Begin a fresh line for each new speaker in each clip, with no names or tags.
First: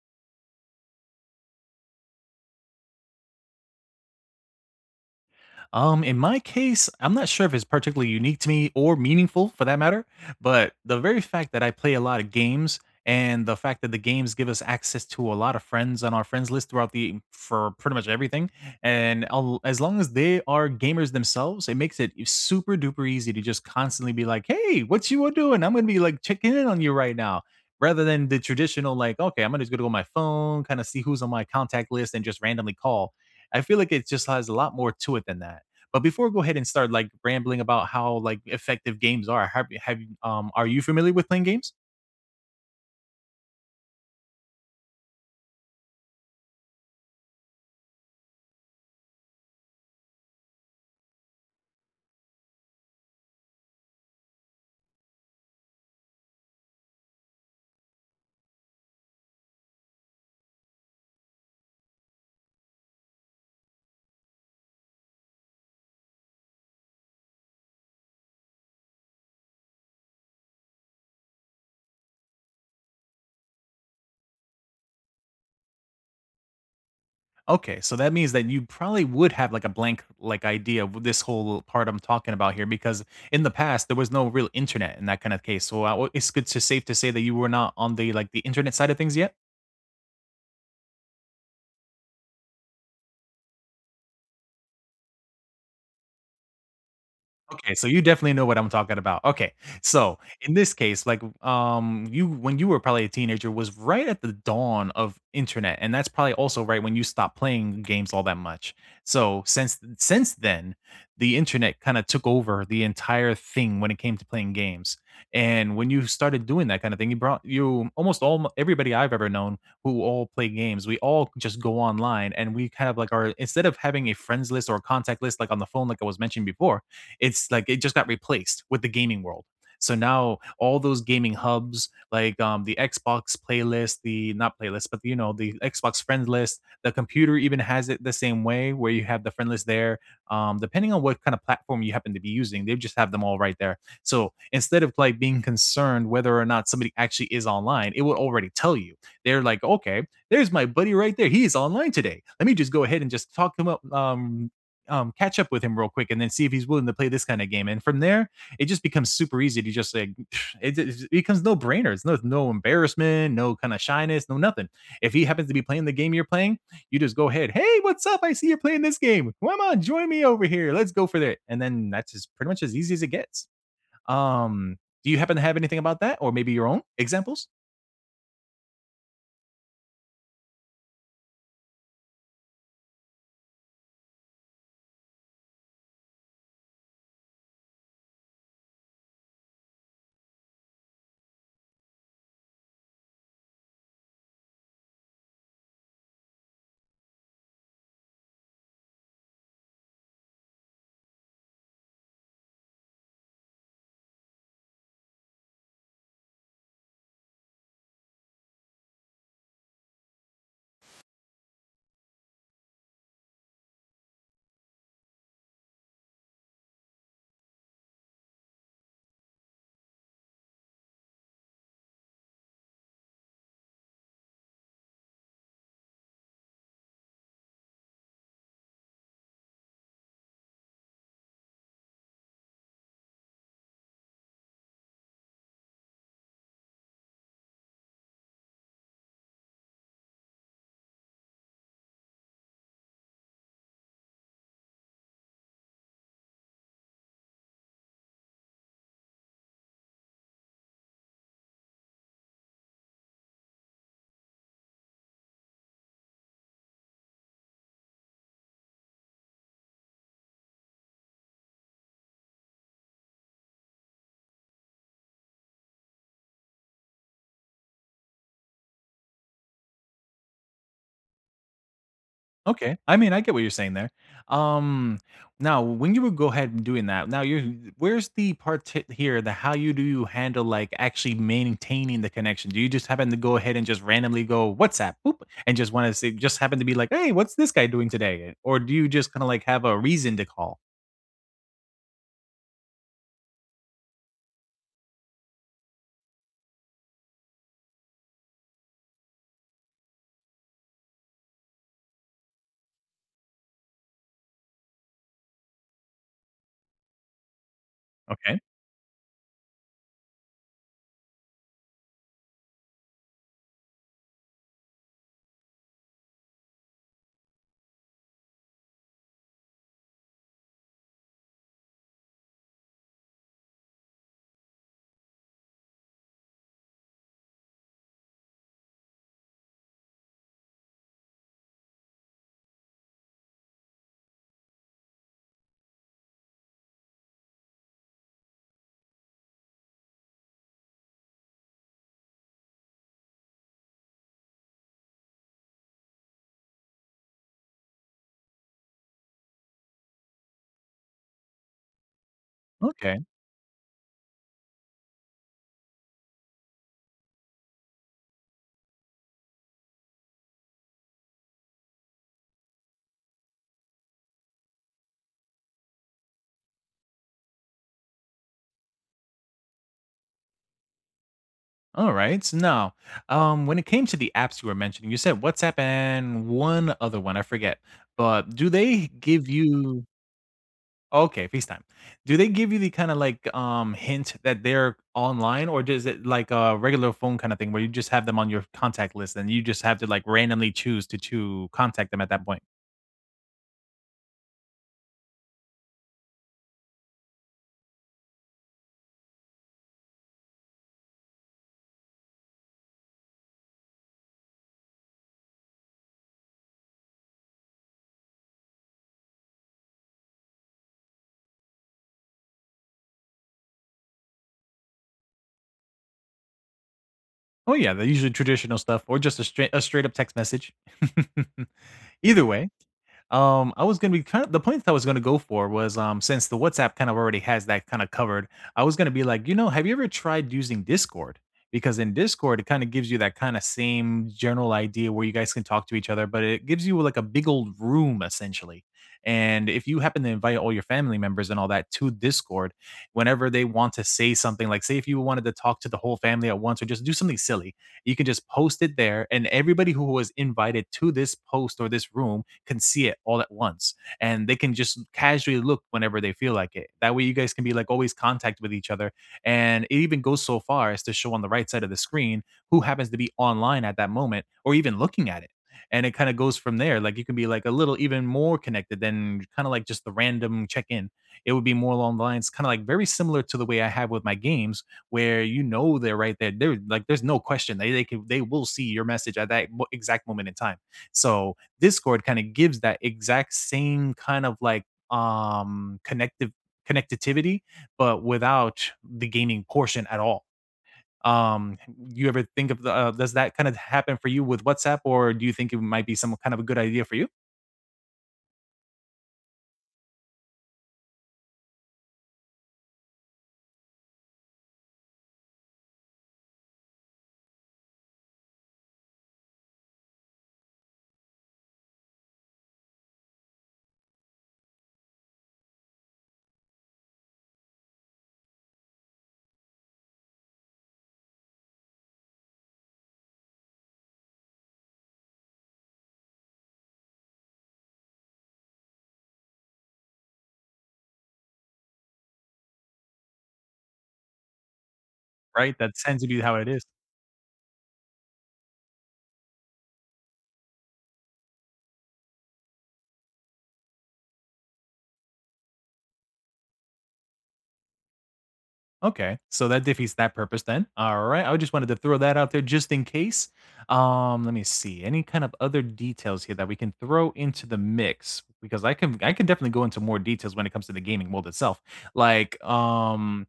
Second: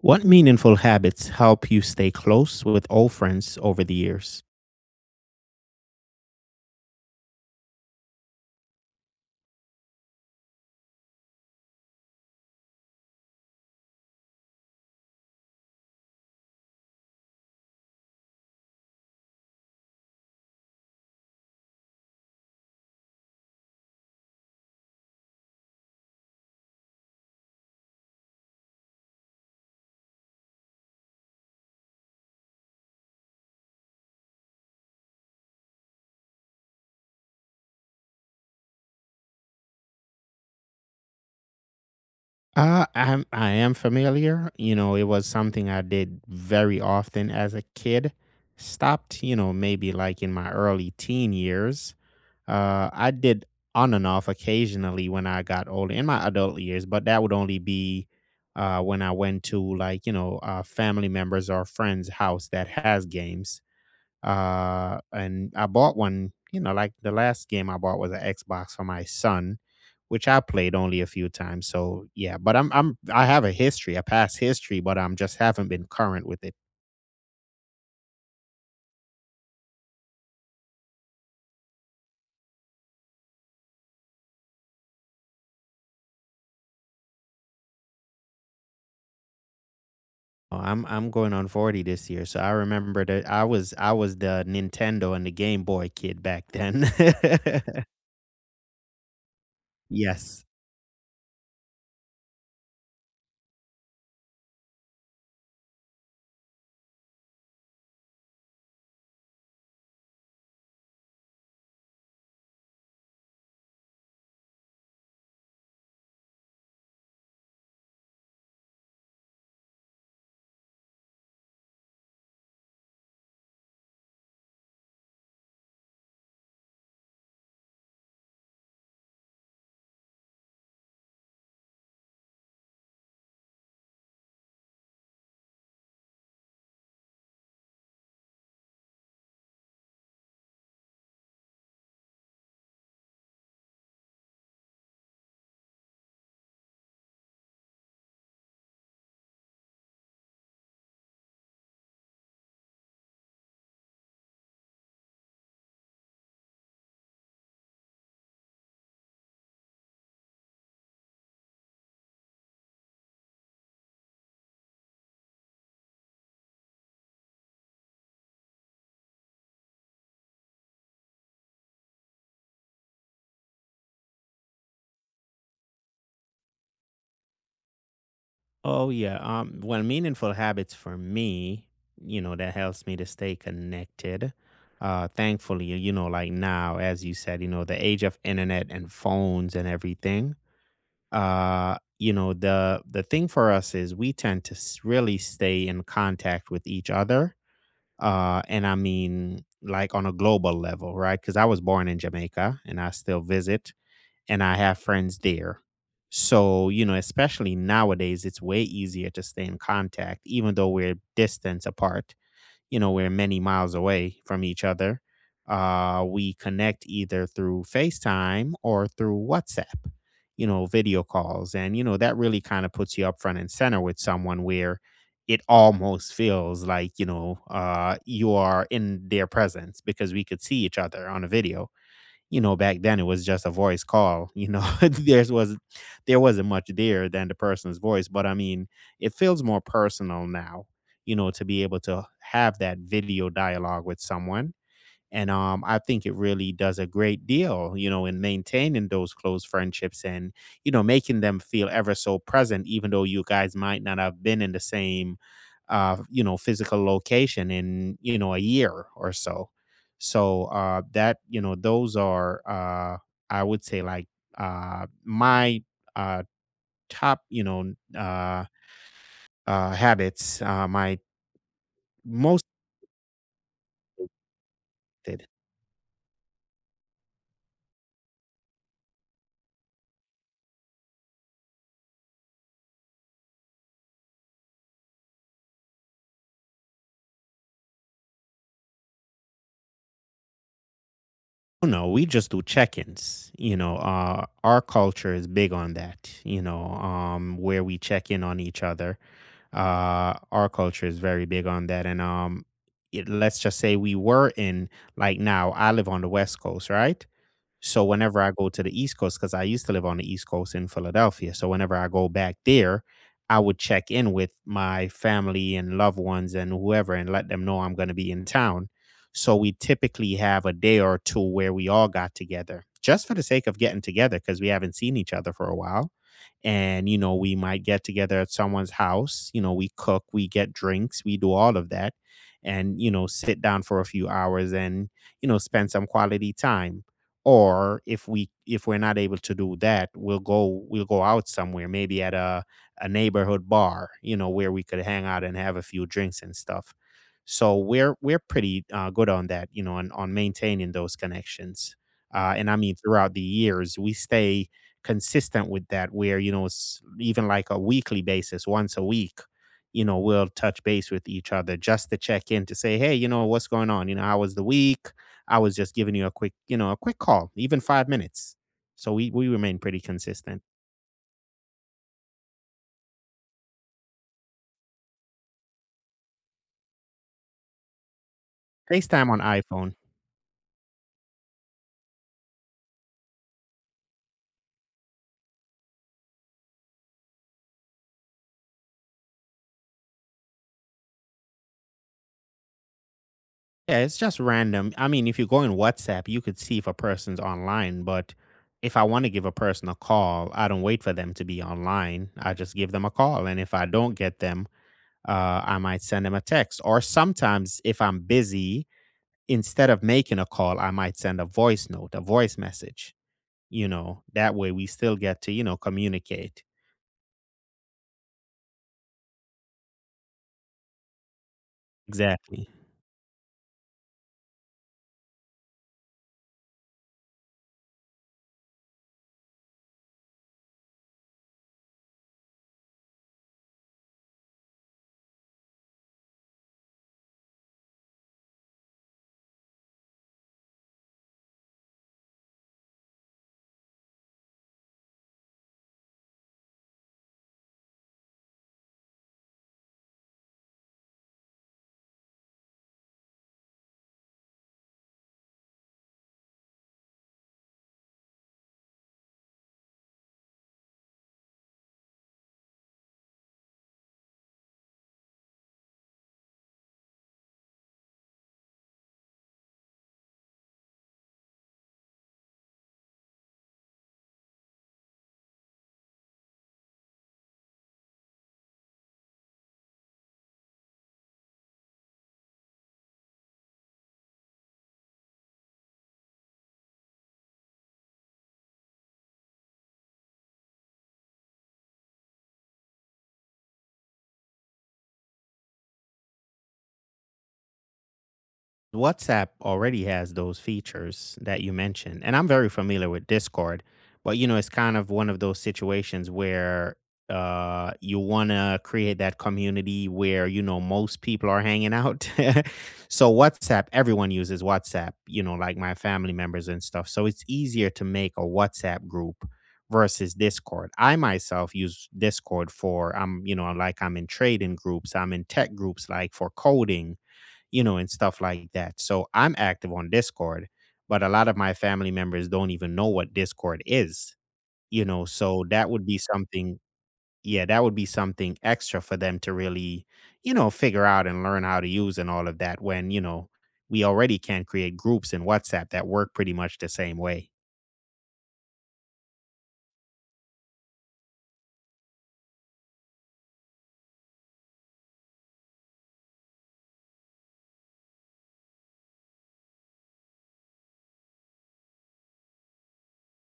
What meaningful habits help you stay close with old friends over the years?
In my case, I'm not sure if it's particularly unique to me or meaningful for that matter, but the very fact that I play a lot of games and the fact that the games give us access to a lot of friends on our friends list throughout the for pretty much everything and as long as they are gamers themselves, it makes it super duper easy to just constantly be like, hey, what you all doing? I'm gonna be like checking in on you right now, rather than the traditional like, okay, I'm gonna just gonna go on my phone, kind of see who's on my contact list and just randomly call. I feel like it just has a lot more to it than that. But before we go ahead and start, like, rambling about how, like, effective games are, have you are you familiar with playing games?
I am familiar. You know, it was something I did very often as a kid. Stopped, you know, maybe like in my early teen years. I did on and off occasionally when I got older in my adult years, but that would only be when I went to like, you know, family members or friends' house that has games. And I bought one, you know, like the last game I bought was an Xbox for my son, which I played only a few times. So yeah, but I'm I have a history, a past history, but I'm just haven't been current with it.
Okay, so that means that you probably would have, like, a blank, like, idea of this whole part I'm talking about here, because in the past, there was no real internet in that kind of case, so, it's good to safe to say that you were not on the, like, the internet side of things yet?
Oh, I'm going on 40 this year, so I remember that I was the Nintendo and the Game Boy kid back then.
Okay, so you definitely know what I'm talking about. Okay, so
Yes.
in this case, like, you when you were probably a teenager was right at the dawn of internet, and that's probably also right when you stopped playing games all that much. So since then, the internet kind of took over the entire thing when it came to playing games. And when you started doing that kind of thing, you brought you almost all everybody I've ever known who all play games. We all just go online and we kind of like are instead of having a friends list or a contact list like on the phone, like I was mentioning before, it's like it just got replaced with the gaming world. So now all those gaming hubs, like the Xbox playlist, the not playlist, but you know the Xbox friend list, the computer even has it the same way, where you have the friend list there. Depending on what kind of platform you happen to be using, they just have them all right there. So instead of like being concerned whether or not somebody actually is online, it will already tell you. They're like, okay, there's my buddy right there. He's online today. Let me just go ahead and just talk him up, catch up with him real quick and then see if he's willing to play this kind of game. And from there, it just becomes super easy to just like it becomes no brainers, no embarrassment, no kind of shyness, no nothing. If he happens to be playing the game you're playing, you just go ahead. Hey, what's up? I see you're playing this game. Come on, join me over here. Let's go for that. And then that's as pretty much as easy as it gets. Um, do you happen to have anything about that, or maybe your own examples?
Oh yeah. Well, meaningful habits for me, you know, that helps me to stay connected. Thankfully, you know, like now, as you said, you know, the age of internet and phones and everything. You know, the thing for us is we tend to really stay in contact with each other. And I mean like on a global level, right? Cuz I was born in Jamaica and I still visit and I have friends there. So, you know, especially nowadays, it's way easier to stay in contact, even though we're distance apart. You know, we're many miles away from each other. We connect either through FaceTime or through WhatsApp, you know, video calls. And, you know, that really kind of puts you up front and center with someone where it almost feels like, you know, you are in their presence because we could see each other on a video. You know, back then it was just a voice call, you know. There wasn't much there than the person's voice, but I mean it feels more personal now, you know, to be able to have that video dialogue with someone. And I think it really does a great deal, you know, in maintaining those close friendships and, you know, making them feel ever so present, even though you guys might not have been in the same, you know, physical location in, you know, a year or so. So that, you know, those are, I would say, like my uh, top, you know, uh, habits, my most
Okay. I mean, I get what you're saying there. Um,
did
now when you would go ahead and doing that, now you're where's the part here, the how you do you handle like actually maintaining the connection? Do you just happen to go ahead and just randomly go WhatsApp, boop, and just want to say just happen to be like, hey, what's this guy doing today? Or do you just kind of like have a reason to call?
oh, no, we just do check-ins. You know, our culture is big on that. You know, where we check in on each other. Our culture is very big on that. And it, let's just say we were in like now. I live on the West Coast, right? So whenever I
Okay.
go to the East Coast, because I used to live on the East Coast in Philadelphia, so whenever I go back there, I would check in with my family and loved ones and whoever and let them know I'm going to be in town. So we typically have a day or two where we all got together just for the sake of getting together because we haven't seen each other for a while. And, you know, we might get together at someone's house. You know, we cook, we get drinks, we do all of that and, you know, sit down for a few hours and, you know, spend some quality time. Or if we're not able to do that, we'll go out somewhere, maybe at a neighborhood bar, you know, where we could hang out and have a few drinks and stuff. So we're pretty good on that, you know, on maintaining those connections. And I mean,
Okay.
throughout the years, we stay consistent with that where, you know, it's even like a weekly basis, once a week. You know, we'll touch base with each other just to check in to say hey, you know, what's going on, you know, how was the week. I was just giving you a quick, you know, a quick call, even 5 minutes. So we remain pretty consistent.
All right. So now, when it came to the apps you were mentioning, you said WhatsApp and one other one, I forget. But do they
FaceTime on
give
iPhone.
you Okay, FaceTime. Do they give you the kinda like, hint that they're online, or does it like a regular phone kinda thing where you just have them on your contact list and you just have to, like, randomly choose to contact them at that point?
Yeah, it's just random. I mean, if you go in WhatsApp, you could see if a person's online, but if I want to give a person a call, I don't wait for them to be online. I just give them a call. And if I don't get them, I might send them a text. Or sometimes if I'm busy, instead of making a call, I might send a voice note, a voice message. You know, that way we still get to, you know, communicate.
Oh, yeah, they're usually traditional stuff or just a straight up text message. Either way
Exactly.
I was gonna be kind of the point that I was gonna go for was since the WhatsApp kind of already has that kind of covered, I was gonna be like, you know, have you ever tried using Discord? Because in Discord, it kind of gives you that kind of same general idea where you guys can talk to each other, but it gives you like a big old room essentially. And if you happen to invite all your family members and all that to Discord, whenever they want to say something, like say if you wanted to talk to the whole family at once or just do something silly, you can just post it there, and everybody who was invited to this post or this room can see it all at once, and they can just casually look whenever they feel like it. That way, you guys can be like always contact with each other, and it even goes so far as to show on the right side of the screen who happens to be online at that moment or even looking at it, and it kind of goes from there. Like, you can be like a little even more connected than kind of like just the random check in. It would be more along the lines kind of like very similar to the way I have with my games, where you know they're right there. They're like, there's no question they can they will see your message at that exact moment in time. So Discord kind of gives that exact same kind of like connective connectivity, but without the gaming portion at all. Um, you ever think of the, does that kind of happen for you with WhatsApp, or do you think it might be some kind of a good idea for you?
WhatsApp already has those features that you mentioned, and I'm very familiar with Discord, but you know, it's kind of one of those situations where you want to create that community where, you know, most people are hanging out. So WhatsApp, everyone uses WhatsApp, you know, like my family members and stuff. So it's easier to make a WhatsApp group versus Discord. I myself use Discord for I'm, you know, like I'm in trading groups, I'm in tech groups like for coding, you know, and stuff like that. So I'm active on Discord, but a lot of my family members don't even know what Discord is, you know, so
Right,
that
that
would be
tends to be how it
something.
is.
Yeah, that would be something extra for them to really, you know, figure out and learn how to use and all of that when, you know, we already can create groups in WhatsApp that work pretty much the same way.
Okay, so that defeats that purpose then. All right, I just wanted to throw that out there just in case. Let me see any kind of other details here that we can throw into the mix, because I can definitely go into more details when it comes to the gaming world itself. Like,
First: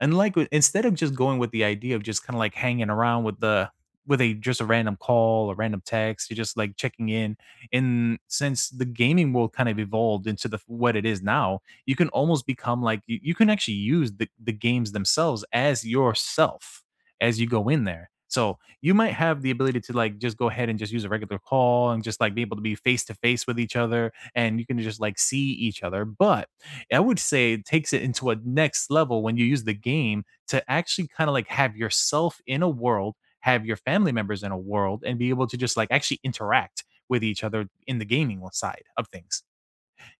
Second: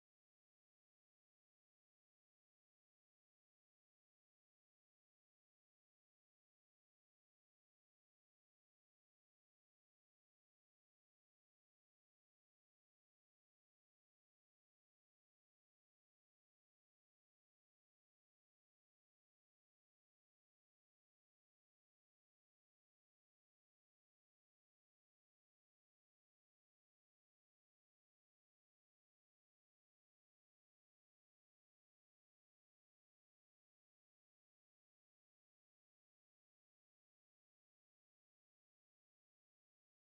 and like instead of just going with the idea of just kind of like hanging around with the with a just a random call, a random text, you're just like checking in. And since the gaming world kind of evolved into the what it is now, you can almost become like you can actually use the games themselves as yourself as you go in there, so you might have the ability to like just go ahead and just use a regular call and just like be able to be face to face with each other and you can just like see each other. But I would say it takes it into a next level when you use the game to actually kind of like have yourself in a world, have your family members in a world, and be able to just like actually interact with each other in the gaming side of things.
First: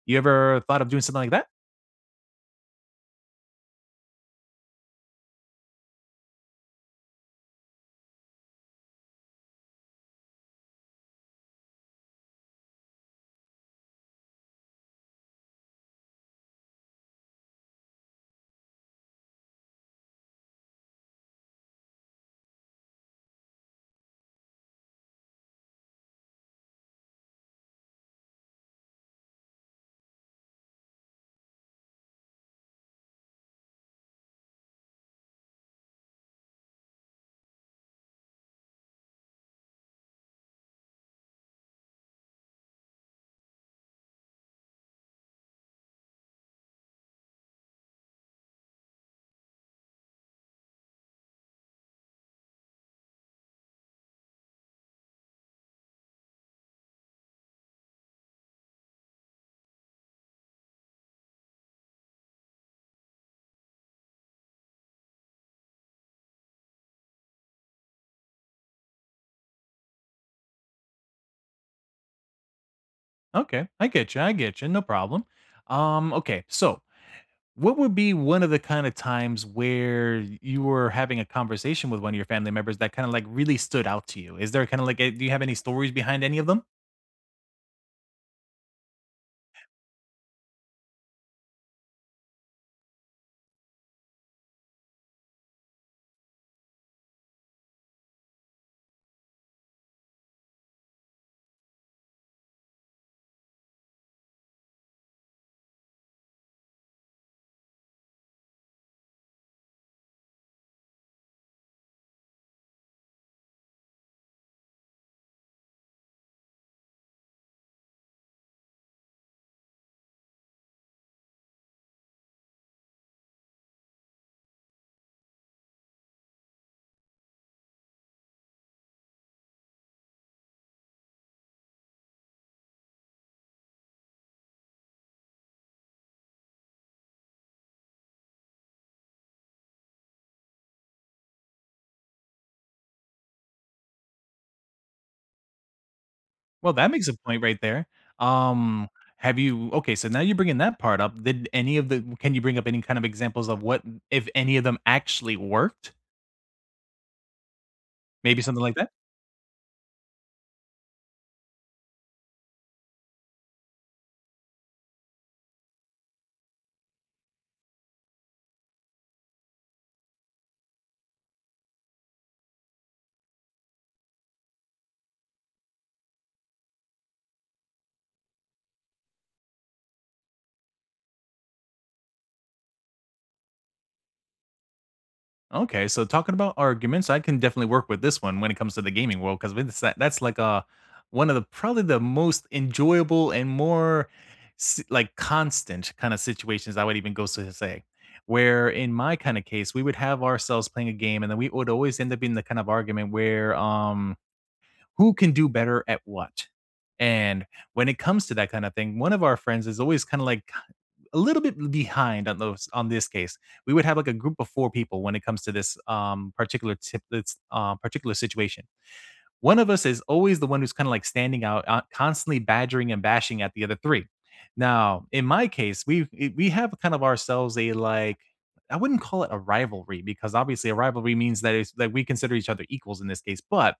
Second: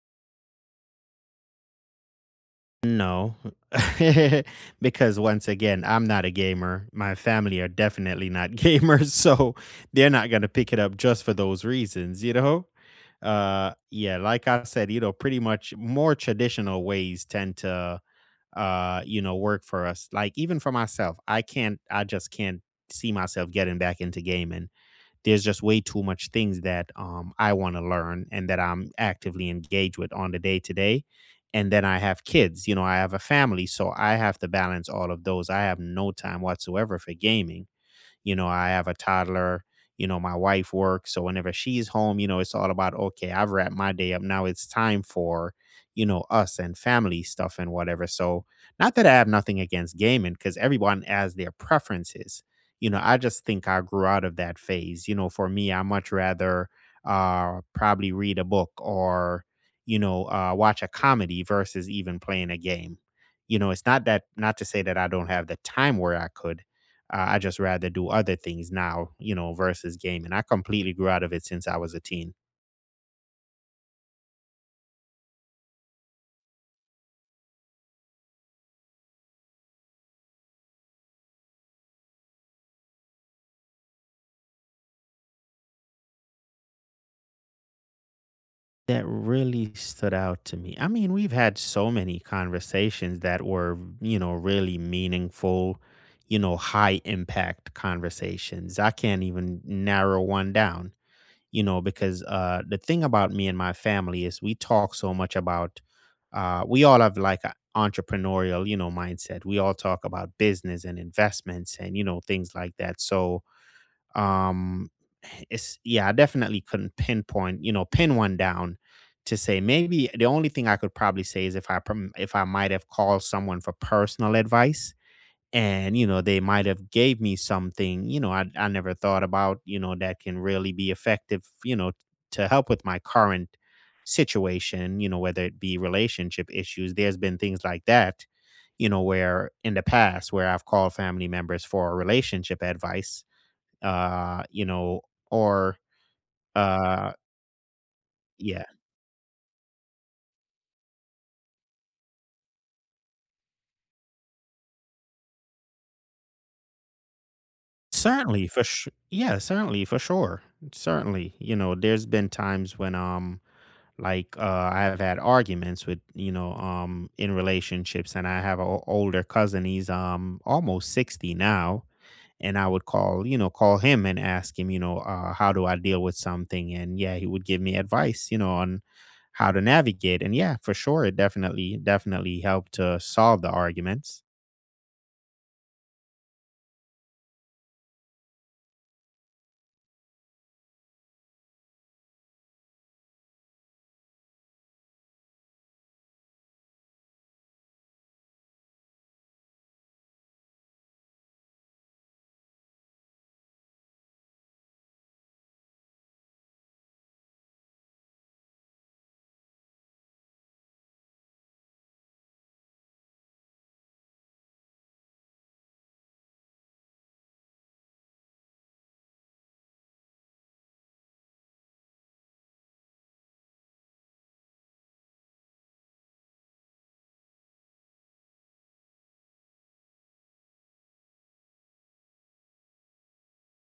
You ever thought of doing something like that?
No, because once again, I'm not a gamer. My family are definitely not gamers, so they're not gonna pick it up just for those reasons, you know? Yeah, like I said, you know, pretty much more traditional ways tend to, you know, work for us. Like even for myself, I just can't see myself getting back into gaming. There's just way too much things that I want to learn and that I'm actively engaged with on the day to day. And then I have kids, you know, I have a family, so I have to balance all of those. I have no time whatsoever for gaming, you know, I have a toddler. You know, my wife works. So whenever she's home, you know, it's all about, okay, I've wrapped my day up. Now it's time for, you know, us and family stuff and whatever. So, not that I have nothing against gaming because everyone has their preferences. You know, I just think I grew out of that phase. You know, for me, I much rather probably read a book or, you know, watch a comedy versus even playing a game. You know, it's not that, not to say that I don't have the time where I could, I just rather do other things now, you know, versus gaming. I completely grew out of it since I was a teen.
Okay, I get you. I get you. No problem. Okay, so what would be one of the kind of times where you were having a conversation with one of your family members that kind of like really stood out to you? Is there kind of like, a, do you have any stories behind any of them?
That really stood out to me. I mean, we've had so many conversations that were, you know, really meaningful, you know, high impact conversations. I can't even narrow one down, you know, because the thing about me and my family is we talk so much about, we all have like a entrepreneurial, you know, mindset. We all talk about business and investments and, you know, things like that. So, Um, it's yeah, I definitely couldn't pinpoint, you know, pin one down. To say maybe the only thing I could probably say is if if I might have called someone for personal advice, and you know they might have gave me something, you know. I never thought about, you know, that can really be effective, you know, to help with my current situation, you know, whether it be relationship issues. There's been things like that, you know, where in the past where I've called family members for relationship advice, you know, or,
Well, that makes
uh
a point right there.
yeah.
Um, have you? Okay, so now you're bringing that part up. Did any of the? Can you bring up any kind of examples of what, if any of them actually worked? Maybe
Certainly,
something
for
like that.
sure, yeah, certainly, for sure. Certainly, you know, there's been times when, like, I have had arguments with, you know, in relationships, and I have an older cousin, he's, almost 60 now, and I would call, you know, call him and ask him, you know, "How do I deal with something?" And yeah, he would give me advice, you know, on how to navigate, and yeah, for sure, it definitely helped to solve the arguments.
Okay, so talking about arguments, I can definitely work with this one when it comes to the gaming world, because that's like one of the probably the most enjoyable and more like constant kind of situations I would even go so to say. Where in my kind of case, we would have ourselves playing a game, and then we would always end up in the kind of argument where who can do better at what. And when it comes to that kind of thing, one of our friends is always kind of like a little bit behind on those on this case. We would have like a group of four people when it comes to this particular tip, this particular situation. One of us is always the one who's kind of like standing out, constantly badgering and bashing at the other three. Now, in my case, we have kind of ourselves a like, I wouldn't call it a rivalry because obviously a rivalry means that it's that we consider each other equals in this case, but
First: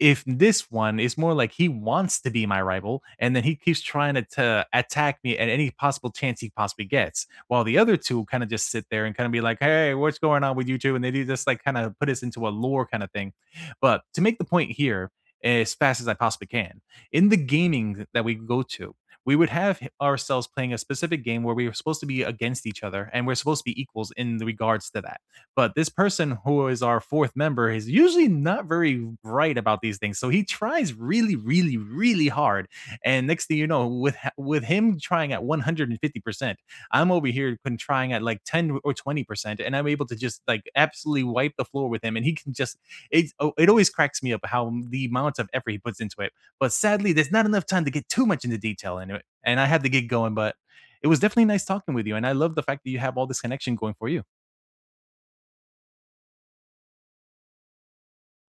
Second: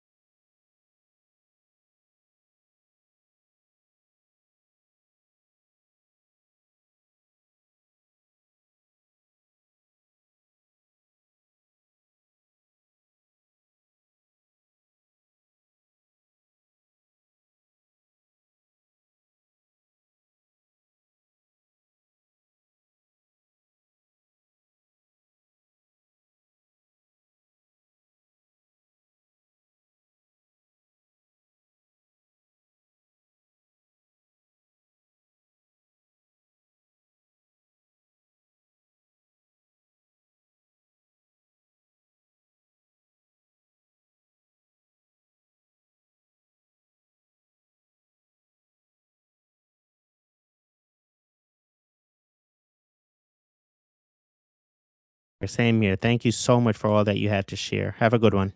if this one is more like he wants to be my rival, and then he keeps trying to attack me at any possible chance he possibly gets, while the other two kind of just sit there and kind of be like, "Hey, what's going on with you two?" And they do just like kind of put us into a lore kind of thing. But to make the point here as fast as I possibly can, in the gaming that we go to, we would have ourselves playing a specific game where we were supposed to be against each other and we're supposed to be equals in regards to that, but this person who is our fourth member is usually not very bright about these things. So he tries really, really, really hard. And next thing you know, with him trying at 150%, I'm over here trying at like 10 or 20%. And I'm able to just like absolutely wipe the floor with him. And he can just it, oh, it always cracks me up how the amount of effort he puts into it. But sadly, there's not enough time to get too much into detail into it. And I had to get going, but it was definitely nice talking with you. And I love the fact that you have all this connection going for you.
Same here. Thank you so much for all that you had to share. Have a good one.